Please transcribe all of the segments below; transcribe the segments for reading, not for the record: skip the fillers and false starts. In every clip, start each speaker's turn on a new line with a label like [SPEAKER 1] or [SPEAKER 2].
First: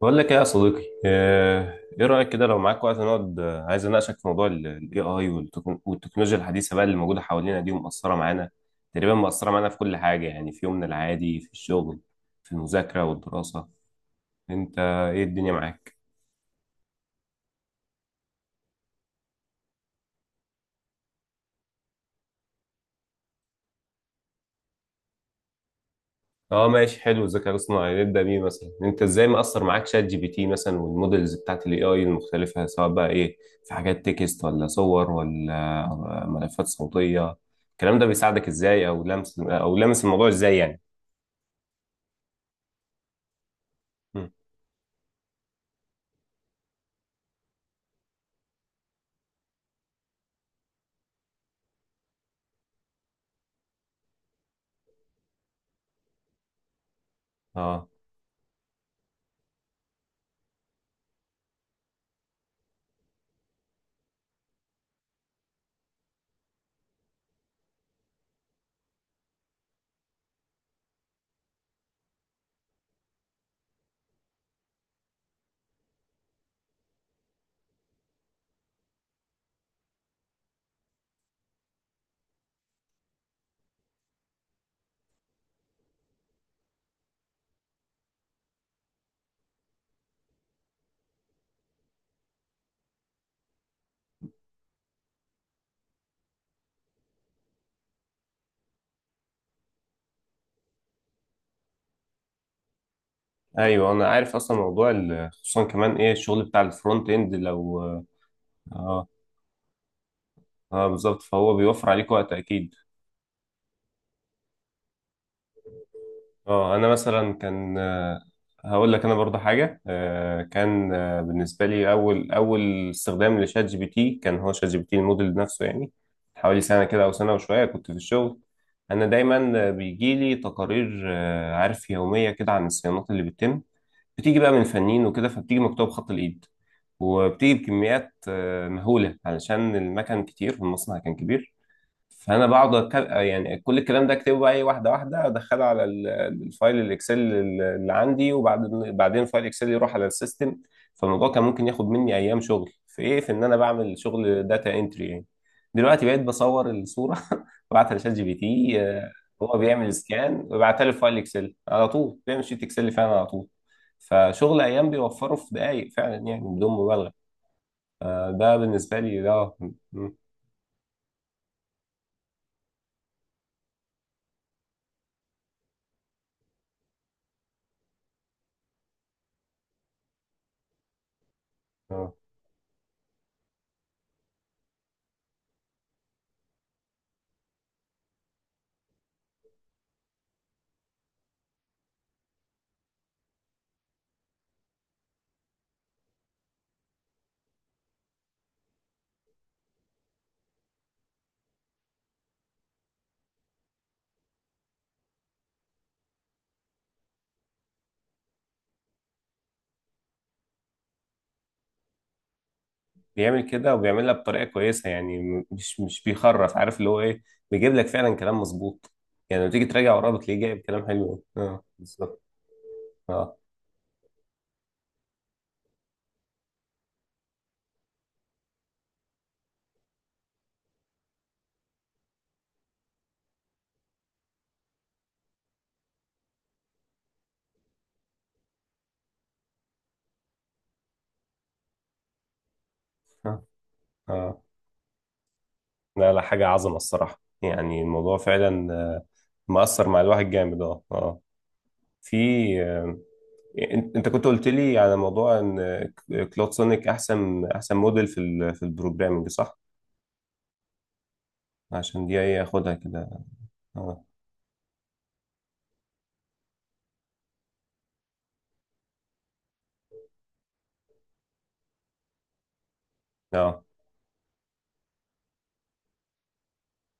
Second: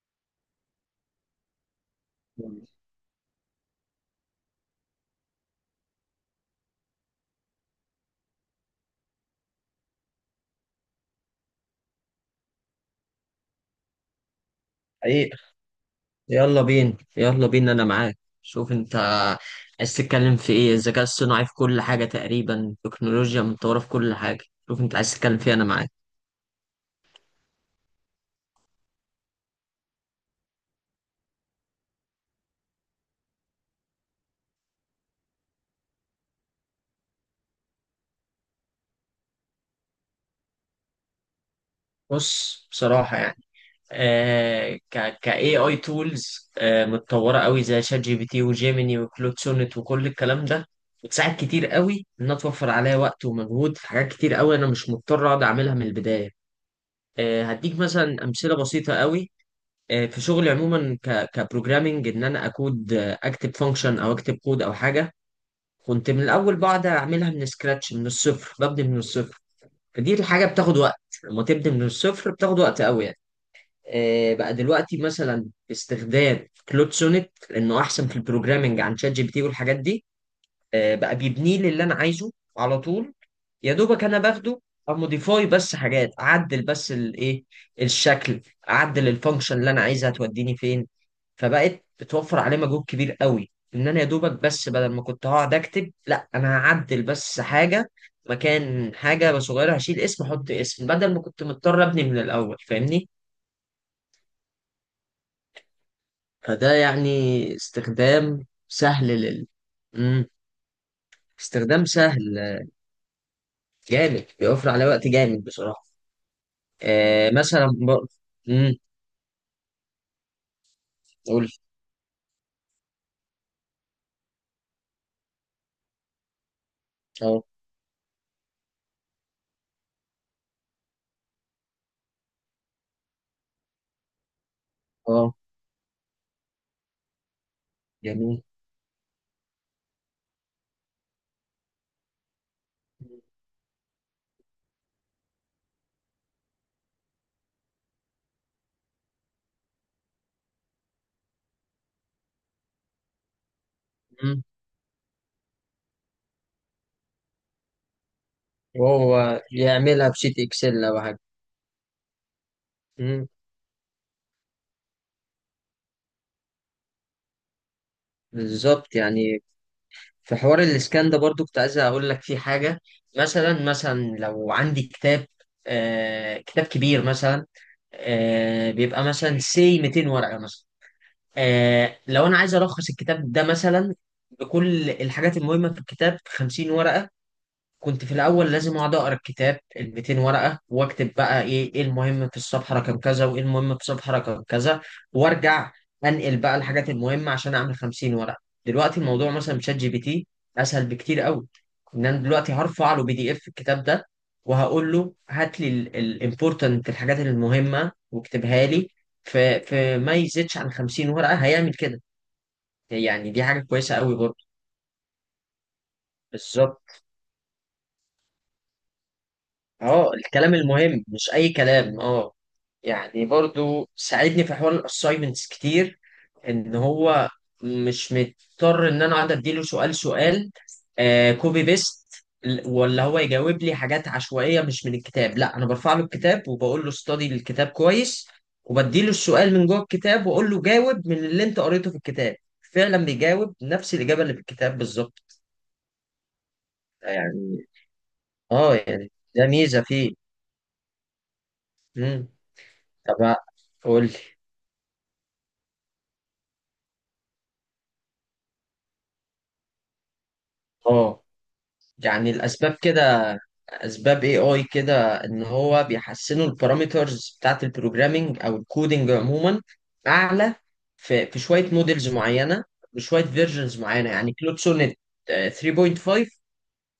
[SPEAKER 1] بقول لك ايه يا صديقي آه، ايه رأيك كده لو معاك وقت نقعد عايز اناقشك في موضوع الاي اي والتكنولوجيا الحديثة بقى اللي موجودة حوالينا دي ومأثرة معانا. تقريبا مأثرة معانا في كل حاجة، يعني في يومنا العادي، في الشغل، في المذاكرة والدراسة. انت ايه
[SPEAKER 2] حقيقة.
[SPEAKER 1] الدنيا معاك؟
[SPEAKER 2] يلا بينا يلا بينا، أنا معاك. شوف أنت عايز تتكلم في إيه؟ الذكاء الصناعي في كل حاجة تقريبا، التكنولوجيا متطورة في كل حاجة. شوف أنت عايز تتكلم فيه، أنا معاك.
[SPEAKER 1] اه ماشي، حلو. الذكاء الاصطناعي نبدأ بيه. مثلا انت ازاي مأثر معاك شات جي بي تي مثلا والمودلز بتاعت الاي اي المختلفة، سواء بقى ايه، في حاجات تكست ولا صور ولا ملفات صوتية. الكلام ده بيساعدك ازاي او لمس او لمس الموضوع ازاي يعني؟
[SPEAKER 2] بص، بصراحة يعني،
[SPEAKER 1] مم.
[SPEAKER 2] ك ك AI tools متطورة قوي، زي شات جي بي تي وجيميني وكلود سونيت وكل الكلام ده، بتساعد كتير قوي. إنها توفر عليا وقت ومجهود في حاجات كتير قوي، أنا مش مضطر أقعد أعملها من البداية. هديك
[SPEAKER 1] اه
[SPEAKER 2] مثلا أمثلة بسيطة قوي. في شغلي عموما ك كبروجرامينج، انا اكود، اكتب فانكشن او اكتب كود او حاجه. كنت من الاول بقعد اعملها من سكراتش، من الصفر، ببني من الصفر. فدي الحاجه بتاخد وقت، لما تبني من الصفر بتاخد وقت قوي يعني. بقى دلوقتي مثلا باستخدام كلود سونيت، لانه احسن في البروجرامينج عن شات جي بي تي والحاجات دي. بقى بيبنيه لي اللي انا عايزه على طول، يا دوبك انا باخده اموديفاي، بس حاجات اعدل، بس الايه، الشكل، اعدل الفانكشن اللي انا عايزها توديني فين. فبقت بتوفر عليه مجهود كبير قوي، انا يا دوبك بس بدل ما كنت هقعد اكتب، لا انا هعدل بس حاجه مكان حاجه صغيره، هشيل اسم احط اسم، بدل ما كنت مضطر ابني من الاول، فاهمني؟
[SPEAKER 1] ايوه انا عارف، اصلا موضوع ال- خصوصا كمان ايه الشغل بتاع
[SPEAKER 2] فده
[SPEAKER 1] الفرونت
[SPEAKER 2] يعني
[SPEAKER 1] اند لو.
[SPEAKER 2] استخدام سهل
[SPEAKER 1] اه
[SPEAKER 2] مم.
[SPEAKER 1] اه بالظبط، فهو
[SPEAKER 2] استخدام
[SPEAKER 1] بيوفر عليك وقت
[SPEAKER 2] سهل
[SPEAKER 1] اكيد.
[SPEAKER 2] جامد، بيوفر عليه وقت جامد بصراحه.
[SPEAKER 1] اه انا مثلا
[SPEAKER 2] مثلا
[SPEAKER 1] كان
[SPEAKER 2] مم.
[SPEAKER 1] هقول لك انا برضه حاجه، آه، كان آه،
[SPEAKER 2] قول.
[SPEAKER 1] بالنسبه لي اول استخدام لشات جي بي تي كان هو شات جي بي تي، الموديل نفسه يعني. حوالي سنه كده او سنه
[SPEAKER 2] اه،
[SPEAKER 1] وشويه، كنت في الشغل. انا دايما بيجي لي تقارير، عارف، يوميه كده عن الصيانات اللي بتتم. بتيجي بقى من فنيين وكده،
[SPEAKER 2] اه،
[SPEAKER 1] فبتيجي مكتوبة بخط الإيد، وبتيجي بكميات
[SPEAKER 2] جميل.
[SPEAKER 1] مهولة علشان المكن كتير والمصنع كان كبير. فأنا بقعد يعني كل الكلام ده أكتبه بقى إيه، واحدة واحدة أدخله على ال- الفايل الإكسل اللي عندي، وبعدين فايل إكسل يروح على السيستم. فالموضوع كان ممكن ياخد مني أيام شغل في إيه، في إن أنا بعمل شغل
[SPEAKER 2] مم.
[SPEAKER 1] داتا إنتري يعني. دلوقتي بقيت بصور الصورة وابعتها لشات جي بي تي.
[SPEAKER 2] وهو
[SPEAKER 1] هو بيعمل
[SPEAKER 2] يعملها بشيت
[SPEAKER 1] سكان ويبعتها
[SPEAKER 2] اكسل
[SPEAKER 1] لي في
[SPEAKER 2] او
[SPEAKER 1] فايل
[SPEAKER 2] حاجه؟
[SPEAKER 1] إكسل على طول، بيعمل شيت إكسل فعلا على
[SPEAKER 2] مم.
[SPEAKER 1] طول. فشغل أيام بيوفره في دقايق، فعلا يعني بدون مبالغة. ده
[SPEAKER 2] بالظبط
[SPEAKER 1] بالنسبة لي، ده
[SPEAKER 2] يعني.
[SPEAKER 1] اه م-
[SPEAKER 2] في حوار الاسكان ده برضو كنت عايز اقول لك فيه حاجه. مثلا لو عندي كتاب، كتاب كبير مثلا، بيبقى مثلا سي 200 ورقه مثلا.
[SPEAKER 1] آه.
[SPEAKER 2] لو انا عايز الخص الكتاب ده مثلا بكل الحاجات المهمه في الكتاب في 50 ورقه، كنت في الاول لازم اقعد اقرا الكتاب ال 200 ورقه واكتب بقى ايه المهم في الصفحه رقم كذا وايه المهم في الصفحه رقم كذا، وارجع انقل بقى الحاجات المهمه عشان اعمل 50 ورقه. دلوقتي الموضوع مثلا بشات جي بي تي اسهل بكتير قوي، انا دلوقتي هرفع له بي دي اف الكتاب ده، وهقول له هات لي الامبورتنت، الحاجات المهمه، واكتبها لي في ما يزيدش عن 50 ورقه، هيعمل كده. يعني دي
[SPEAKER 1] بيعمل
[SPEAKER 2] حاجه
[SPEAKER 1] كده
[SPEAKER 2] كويسه
[SPEAKER 1] وبيعملها
[SPEAKER 2] قوي برضه.
[SPEAKER 1] بطريقة كويسة يعني، مش بيخرف، عارف اللي
[SPEAKER 2] بالظبط.
[SPEAKER 1] هو ايه. بيجيب لك فعلا كلام مظبوط. يعني لما تيجي تراجع وراه
[SPEAKER 2] اه
[SPEAKER 1] بتلاقيه
[SPEAKER 2] الكلام
[SPEAKER 1] جايب كلام
[SPEAKER 2] المهم،
[SPEAKER 1] حلو.
[SPEAKER 2] مش اي
[SPEAKER 1] اه
[SPEAKER 2] كلام.
[SPEAKER 1] بالظبط.
[SPEAKER 2] اه يعني
[SPEAKER 1] اه
[SPEAKER 2] برضو ساعدني في حوار الاساينمنتس كتير، ان هو مش مضطر انا اقعد اديله سؤال سؤال، كوبي بيست، ولا هو يجاوب لي حاجات عشوائيه مش من الكتاب. لا انا برفع له الكتاب وبقول له استدي الكتاب كويس، وبديله السؤال من جوه الكتاب واقول له جاوب من اللي انت قريته في الكتاب. فعلا
[SPEAKER 1] اه
[SPEAKER 2] بيجاوب نفس الاجابه اللي في
[SPEAKER 1] اه،
[SPEAKER 2] الكتاب بالظبط.
[SPEAKER 1] لا لا، حاجة عظمة الصراحة
[SPEAKER 2] يعني،
[SPEAKER 1] يعني. الموضوع فعلا
[SPEAKER 2] اه يعني ده ميزه
[SPEAKER 1] مأثر مع
[SPEAKER 2] فيه.
[SPEAKER 1] الواحد جامد. اه اه. في
[SPEAKER 2] مم.
[SPEAKER 1] آه،
[SPEAKER 2] طب
[SPEAKER 1] انت
[SPEAKER 2] قول لي.
[SPEAKER 1] كنت قلت لي على موضوع ان كلود سونيك احسن موديل في ال- في البروجرامنج، صح؟
[SPEAKER 2] اه
[SPEAKER 1] عشان دي
[SPEAKER 2] يعني
[SPEAKER 1] ايه اخدها
[SPEAKER 2] الاسباب
[SPEAKER 1] كده.
[SPEAKER 2] كده،
[SPEAKER 1] اه
[SPEAKER 2] اسباب اي اي كده، ان هو بيحسنوا البارامترز بتاعت البروجرامينج او الكودينج عموما، اعلى في شويه موديلز معينه بشويه
[SPEAKER 1] اه
[SPEAKER 2] فيرجنز معينه. يعني كلود سونيت 3.5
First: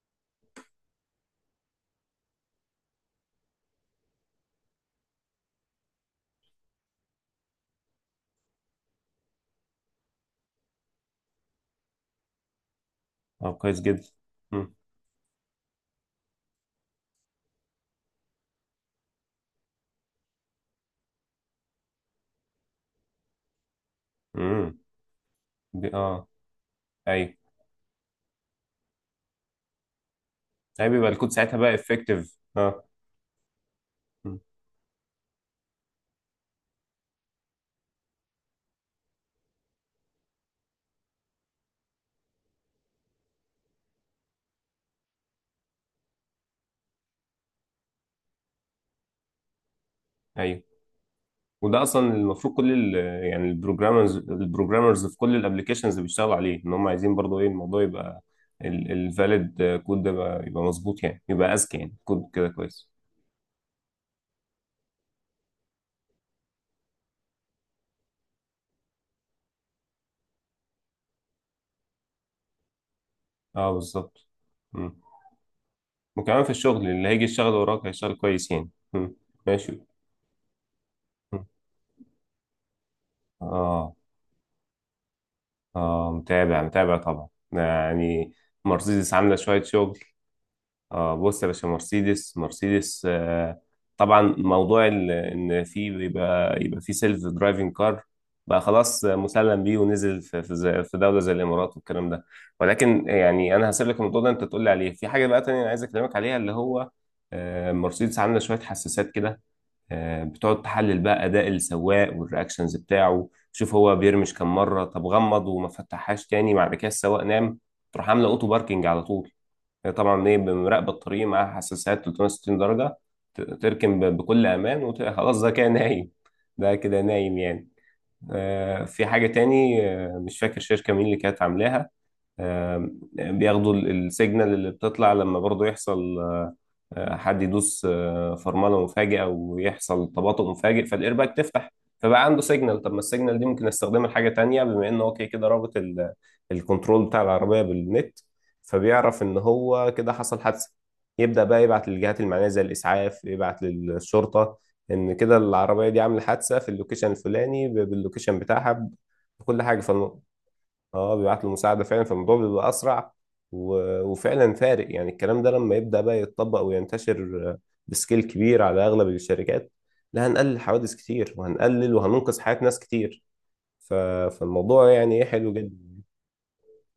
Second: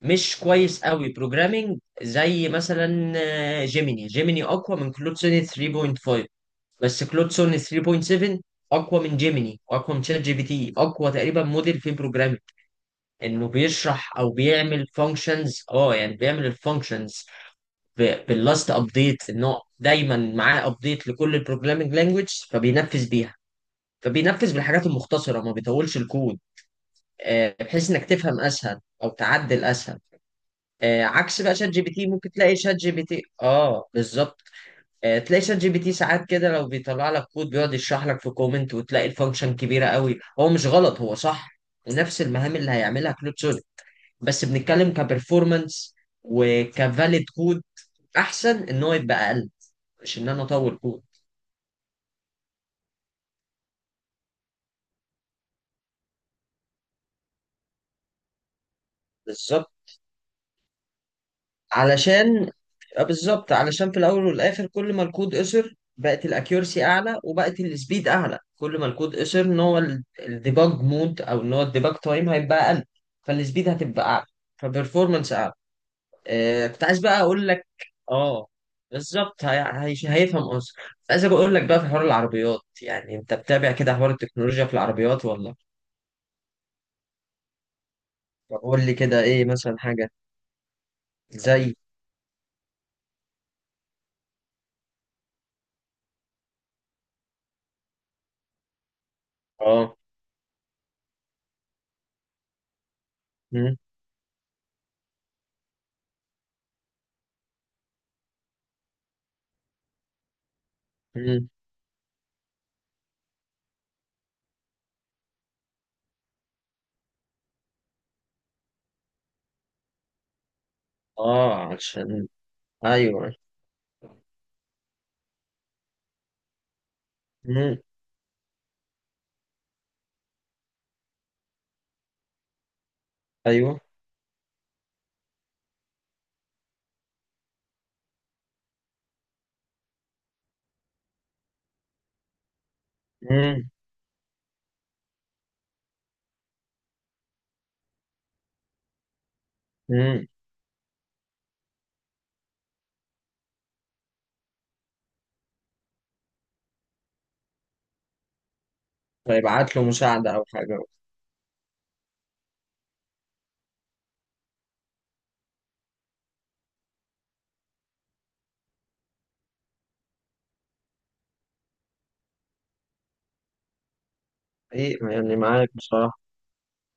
[SPEAKER 2] مش كويس قوي بروجرامينج زي مثلا جيميني. جيميني اقوى من كلود سونيت 3.5، بس كلود سونيت 3.7 اقوى من جيميني، اقوى من شات جي بي تي، اقوى تقريبا موديل في انه
[SPEAKER 1] كويس جدا.
[SPEAKER 2] بيشرح او بيعمل فانكشنز. اه يعني بيعمل الفانكشنز باللاست ابديت، انه دايما معاه ابديت لكل البروجرامينج لانجويج فبينفذ بيها. فبينفذ
[SPEAKER 1] امم
[SPEAKER 2] بالحاجات المختصره، ما
[SPEAKER 1] دي
[SPEAKER 2] بيطولش
[SPEAKER 1] اه
[SPEAKER 2] الكود،
[SPEAKER 1] ايوه.
[SPEAKER 2] بحيث انك تفهم اسهل او تعدل اسهل.
[SPEAKER 1] ايوه بيبقى الكود
[SPEAKER 2] عكس بقى
[SPEAKER 1] ساعتها
[SPEAKER 2] شات
[SPEAKER 1] بقى
[SPEAKER 2] جي بي تي، ممكن
[SPEAKER 1] افكتيف،
[SPEAKER 2] تلاقي شات
[SPEAKER 1] اه.
[SPEAKER 2] جي بي تي، اه
[SPEAKER 1] مم.
[SPEAKER 2] بالظبط. تلاقي شات جي بي تي ساعات كده لو بيطلع لك كود بيقعد يشرح لك في كومنت، وتلاقي الفانكشن كبيره قوي. هو مش غلط هو صح، ونفس المهام اللي هيعملها كلود، بس بنتكلم كبرفورمانس وكفاليد كود. احسن ان هو يبقى اقل، مش انا
[SPEAKER 1] ايوه،
[SPEAKER 2] اطور كود.
[SPEAKER 1] وده اصلا المفروض كل ال- يعني البروجرامرز، البروجرامرز في كل الابلكيشنز بيشتغلوا عليه، ان هم عايزين برضه ايه الموضوع يبقى الفاليد
[SPEAKER 2] بالظبط،
[SPEAKER 1] كود ده بقى يبقى مظبوط، يعني يبقى اذكى، يعني كود كده
[SPEAKER 2] علشان
[SPEAKER 1] كويس.
[SPEAKER 2] بالظبط علشان في الاول والاخر، كل ما الكود قصر بقت الاكيورسي اعلى وبقت السبيد اعلى. كل ما الكود قصر، ان هو الديباج مود او ان هو الديباج تايم هيبقى اقل، فالسبيد
[SPEAKER 1] اه
[SPEAKER 2] هتبقى
[SPEAKER 1] بالظبط.
[SPEAKER 2] اعلى،
[SPEAKER 1] مم.
[SPEAKER 2] فبرفورمانس اعلى.
[SPEAKER 1] وكمان في
[SPEAKER 2] كنت
[SPEAKER 1] الشغل
[SPEAKER 2] عايز
[SPEAKER 1] اللي
[SPEAKER 2] بقى
[SPEAKER 1] هيجي
[SPEAKER 2] اقول
[SPEAKER 1] يشتغل
[SPEAKER 2] لك،
[SPEAKER 1] وراك هيشتغل
[SPEAKER 2] اه
[SPEAKER 1] كويس يعني. مم.
[SPEAKER 2] بالظبط.
[SPEAKER 1] ماشي.
[SPEAKER 2] هيفهم قصدي. كنت عايز
[SPEAKER 1] مم.
[SPEAKER 2] اقول لك بقى في حوار العربيات. يعني انت بتابع
[SPEAKER 1] اه.
[SPEAKER 2] كده حوار التكنولوجيا في العربيات ولا؟
[SPEAKER 1] اه متابع متابع طبعا يعني.
[SPEAKER 2] طب قول لي
[SPEAKER 1] مرسيدس
[SPEAKER 2] كده،
[SPEAKER 1] عامله
[SPEAKER 2] ايه
[SPEAKER 1] شويه
[SPEAKER 2] مثلا
[SPEAKER 1] شغل.
[SPEAKER 2] حاجة
[SPEAKER 1] اه بص يا باشا،
[SPEAKER 2] زي؟
[SPEAKER 1] مرسيدس آه طبعا، موضوع ال- ان في بيبقى يبقى في سيلف درايفنج كار بقى خلاص مسلم بيه،
[SPEAKER 2] اه.
[SPEAKER 1] ونزل في في زي- في دوله زي الامارات والكلام ده. ولكن يعني انا
[SPEAKER 2] مم،
[SPEAKER 1] هسيب لك الموضوع ده انت تقول لي عليه. في حاجه بقى تانية انا عايز اكلمك عليها، اللي هو آه مرسيدس عامله شويه حساسات كده بتقعد تحلل بقى اداء
[SPEAKER 2] مم،
[SPEAKER 1] السواق والرياكشنز بتاعه. شوف هو بيرمش كم مره، طب غمض وما فتحهاش تاني، بعد كده السواق نام، تروح عامله اوتو باركنج على طول. هي طبعا ايه بمراقب الطريق،
[SPEAKER 2] اه
[SPEAKER 1] معاها حساسات
[SPEAKER 2] عشان.
[SPEAKER 1] 360 درجة.
[SPEAKER 2] ايوه،
[SPEAKER 1] تركن بكل امان، وخلاص ده كده نايم. ده كده نايم يعني.
[SPEAKER 2] مم،
[SPEAKER 1] في حاجة تاني، مش فاكر شركة مين اللي كانت عاملاها، بياخدوا
[SPEAKER 2] ايوه.
[SPEAKER 1] ال- السيجنال اللي بتطلع لما برضو يحصل حد يدوس فرمله مفاجئه، ويحصل تباطؤ مفاجئ فالايرباك تفتح. فبقى عنده سيجنال، طب ما السيجنال دي ممكن
[SPEAKER 2] مم.
[SPEAKER 1] استخدمها لحاجه تانية، بما ان هو كده كده رابط ال- الكنترول بتاع العربيه بالنت. فبيعرف ان هو كده
[SPEAKER 2] مم.
[SPEAKER 1] حصل حادثه. يبدا بقى يبعت للجهات المعنيه، زي الاسعاف، يبعت للشرطه، ان كده العربيه دي عامله حادثه في اللوكيشن الفلاني، باللوكيشن بتاعها، بكل
[SPEAKER 2] فيبعت
[SPEAKER 1] حاجه.
[SPEAKER 2] له مساعدة او حاجة.
[SPEAKER 1] اه بيبعت له مساعدة فعلا، فالموضوع بيبقى أسرع و... وفعلا فارق يعني. الكلام ده لما يبدأ بقى يتطبق وينتشر بسكيل كبير على أغلب الشركات، لا هنقلل حوادث كتير وهننقذ حياة ناس كتير. ف... فالموضوع
[SPEAKER 2] ايه
[SPEAKER 1] يعني ايه
[SPEAKER 2] يعني؟
[SPEAKER 1] حلو
[SPEAKER 2] معاك
[SPEAKER 1] جدا.
[SPEAKER 2] بصراحة.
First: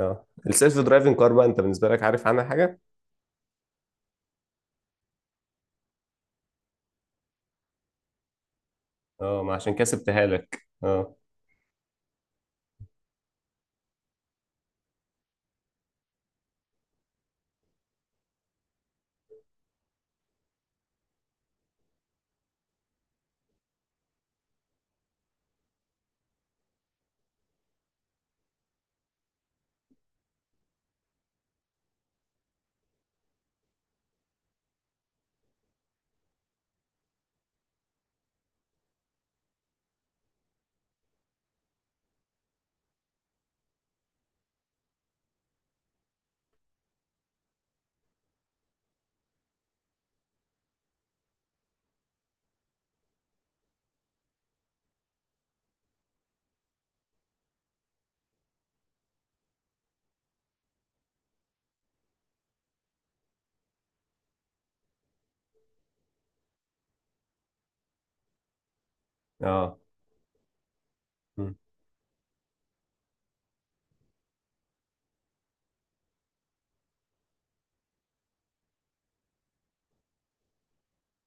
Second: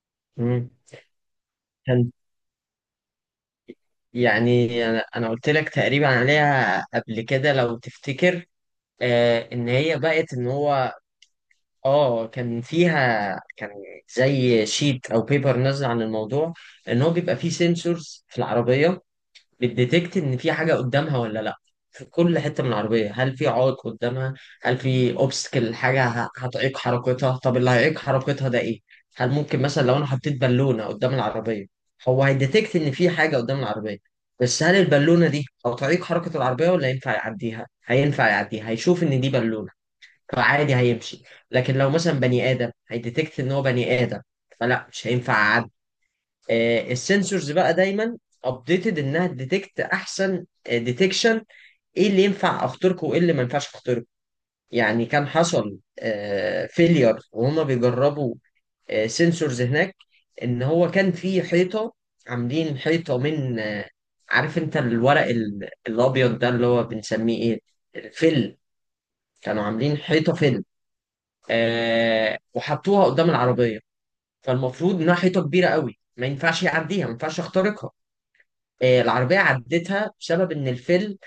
[SPEAKER 1] اه
[SPEAKER 2] مم.
[SPEAKER 1] السيلف درايفنج كار بقى، انت بالنسبة لك
[SPEAKER 2] كان،
[SPEAKER 1] عارف عنها حاجة؟
[SPEAKER 2] يعني أنا قلت لك تقريبا عليها قبل كده لو تفتكر.
[SPEAKER 1] اه ما
[SPEAKER 2] ان
[SPEAKER 1] عشان كده
[SPEAKER 2] هي
[SPEAKER 1] سبتها
[SPEAKER 2] بقت ان
[SPEAKER 1] لك.
[SPEAKER 2] هو.
[SPEAKER 1] اه
[SPEAKER 2] اه كان فيها. كان زي شيت او بيبر نازل عن الموضوع، ان هو بيبقى فيه سنسورز في العربيه بتديتكت ان في حاجه قدامها ولا لا، في كل حته من العربيه. هل في عائق قدامها؟ هل في اوبستكل، حاجه هتعيق حركتها؟ طب اللي هيعيق حركتها ده ايه؟ هل ممكن مثلا لو انا حطيت بالونه قدام العربيه، هو هيديتكت ان في حاجه قدام العربيه، بس هل البالونه دي هتعيق حركه العربيه ولا ينفع يعديها؟ هينفع يعديها، هيشوف ان دي بالونه فعادي هيمشي. لكن لو مثلا بني ادم، هيديتكت ان هو بني ادم فلا مش هينفع اعدي. السنسورز بقى دايما ابديتد انها تديتكت احسن ديتكشن، ايه اللي ينفع اخترقه وايه اللي ما ينفعش اخترقه. يعني كان حصل فيلير وهما بيجربوا سنسورز هناك، ان هو كان في حيطه، عاملين حيطه من، عارف انت الورق الابيض ده اللي هو بنسميه ايه، الفل. كانوا عاملين حيطه فل، وحطوها قدام العربية. فالمفروض إنها حيطة كبيرة قوي، ما ينفعش يعديها ما ينفعش يخترقها. العربية عدتها بسبب إن الفيل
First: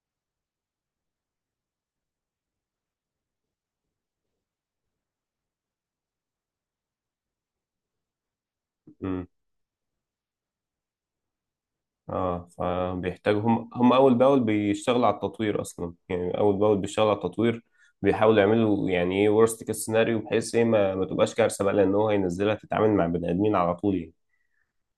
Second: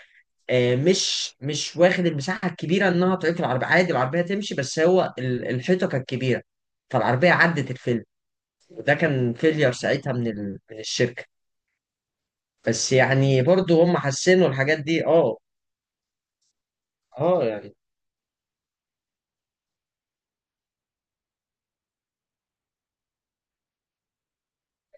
[SPEAKER 2] مش واخد المساحة الكبيرة، إنها تعيق العربية، عادي العربية تمشي، بس هو الحيطة كانت كبيرة، فالعربية عدت الفيل. وده
[SPEAKER 1] اه
[SPEAKER 2] كان فيلير ساعتها من من الشركة.
[SPEAKER 1] اه،
[SPEAKER 2] بس
[SPEAKER 1] فبيحتاجوا
[SPEAKER 2] يعني
[SPEAKER 1] هم،
[SPEAKER 2] برضو هم
[SPEAKER 1] اول باول
[SPEAKER 2] حسنوا الحاجات
[SPEAKER 1] بيشتغلوا
[SPEAKER 2] دي،
[SPEAKER 1] على
[SPEAKER 2] اه.
[SPEAKER 1] التطوير اصلا يعني، اول باول بيشتغلوا على
[SPEAKER 2] اه
[SPEAKER 1] التطوير.
[SPEAKER 2] يعني
[SPEAKER 1] بيحاولوا يعملوا يعني ايه ورست كيس سيناريو، بحيث ايه ما تبقاش كارثه بقى، لان هو هينزلها تتعامل مع بني ادمين على طول يعني.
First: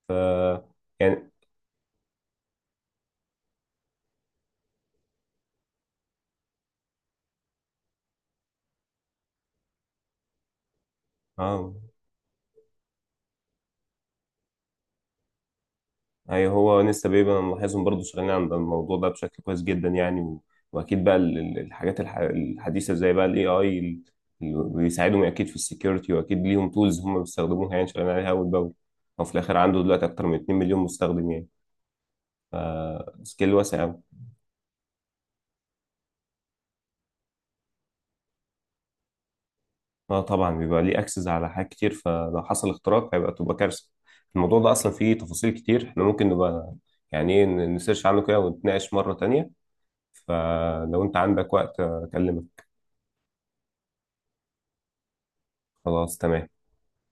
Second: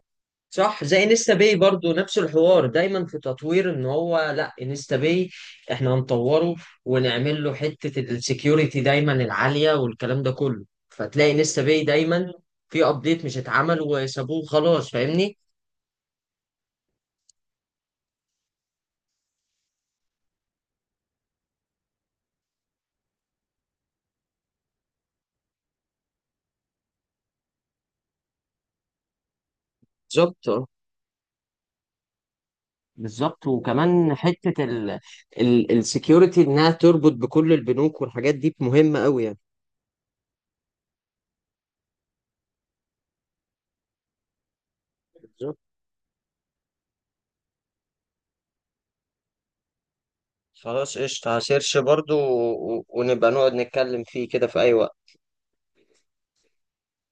[SPEAKER 1] ف
[SPEAKER 2] صح، زي
[SPEAKER 1] يعني
[SPEAKER 2] انستا باي برضو، نفس الحوار، دايما في تطوير. ان هو لا انستا باي، احنا هنطوره ونعمل له حتة السكيورتي دايما العالية والكلام ده كله، فتلاقي انستا
[SPEAKER 1] اه،
[SPEAKER 2] باي دايما في ابديت مش اتعمل وسابوه خلاص، فاهمني؟
[SPEAKER 1] اي هو لسه بيبقى انا ملاحظهم برضه شغالين عند الموضوع ده بشكل كويس جدا يعني واكيد بقى ال- ال- الحاجات الحديثه زي بقى الاي اي بيساعدهم اكيد في السكيورتي، واكيد ليهم تولز هم بيستخدموها، يعني شغالين عليها اول باول. او في الاخر عنده دلوقتي اكتر من
[SPEAKER 2] بالظبط.
[SPEAKER 1] 2
[SPEAKER 2] آه،
[SPEAKER 1] مليون مستخدم يعني،
[SPEAKER 2] بالظبط.
[SPEAKER 1] سكيل واسع قوي.
[SPEAKER 2] وكمان حتة ال السكيورتي، انها تربط بكل البنوك والحاجات دي، مهمة قوي يعني.
[SPEAKER 1] اه طبعا، بيبقى ليه اكسس على حاجات كتير، فلو حصل اختراق هيبقى تبقى كارثه. الموضوع ده اصلا فيه تفاصيل
[SPEAKER 2] بالظبط.
[SPEAKER 1] كتير، احنا ممكن نبقى يعني ايه نسيرش عنه كده ونتناقش مره تانية.
[SPEAKER 2] خلاص
[SPEAKER 1] فلو انت
[SPEAKER 2] قشطة،
[SPEAKER 1] عندك
[SPEAKER 2] هسيرش
[SPEAKER 1] وقت
[SPEAKER 2] برضو،
[SPEAKER 1] اكلمك.
[SPEAKER 2] ونبقى نقعد نتكلم فيه كده في اي وقت.
[SPEAKER 1] خلاص تمام.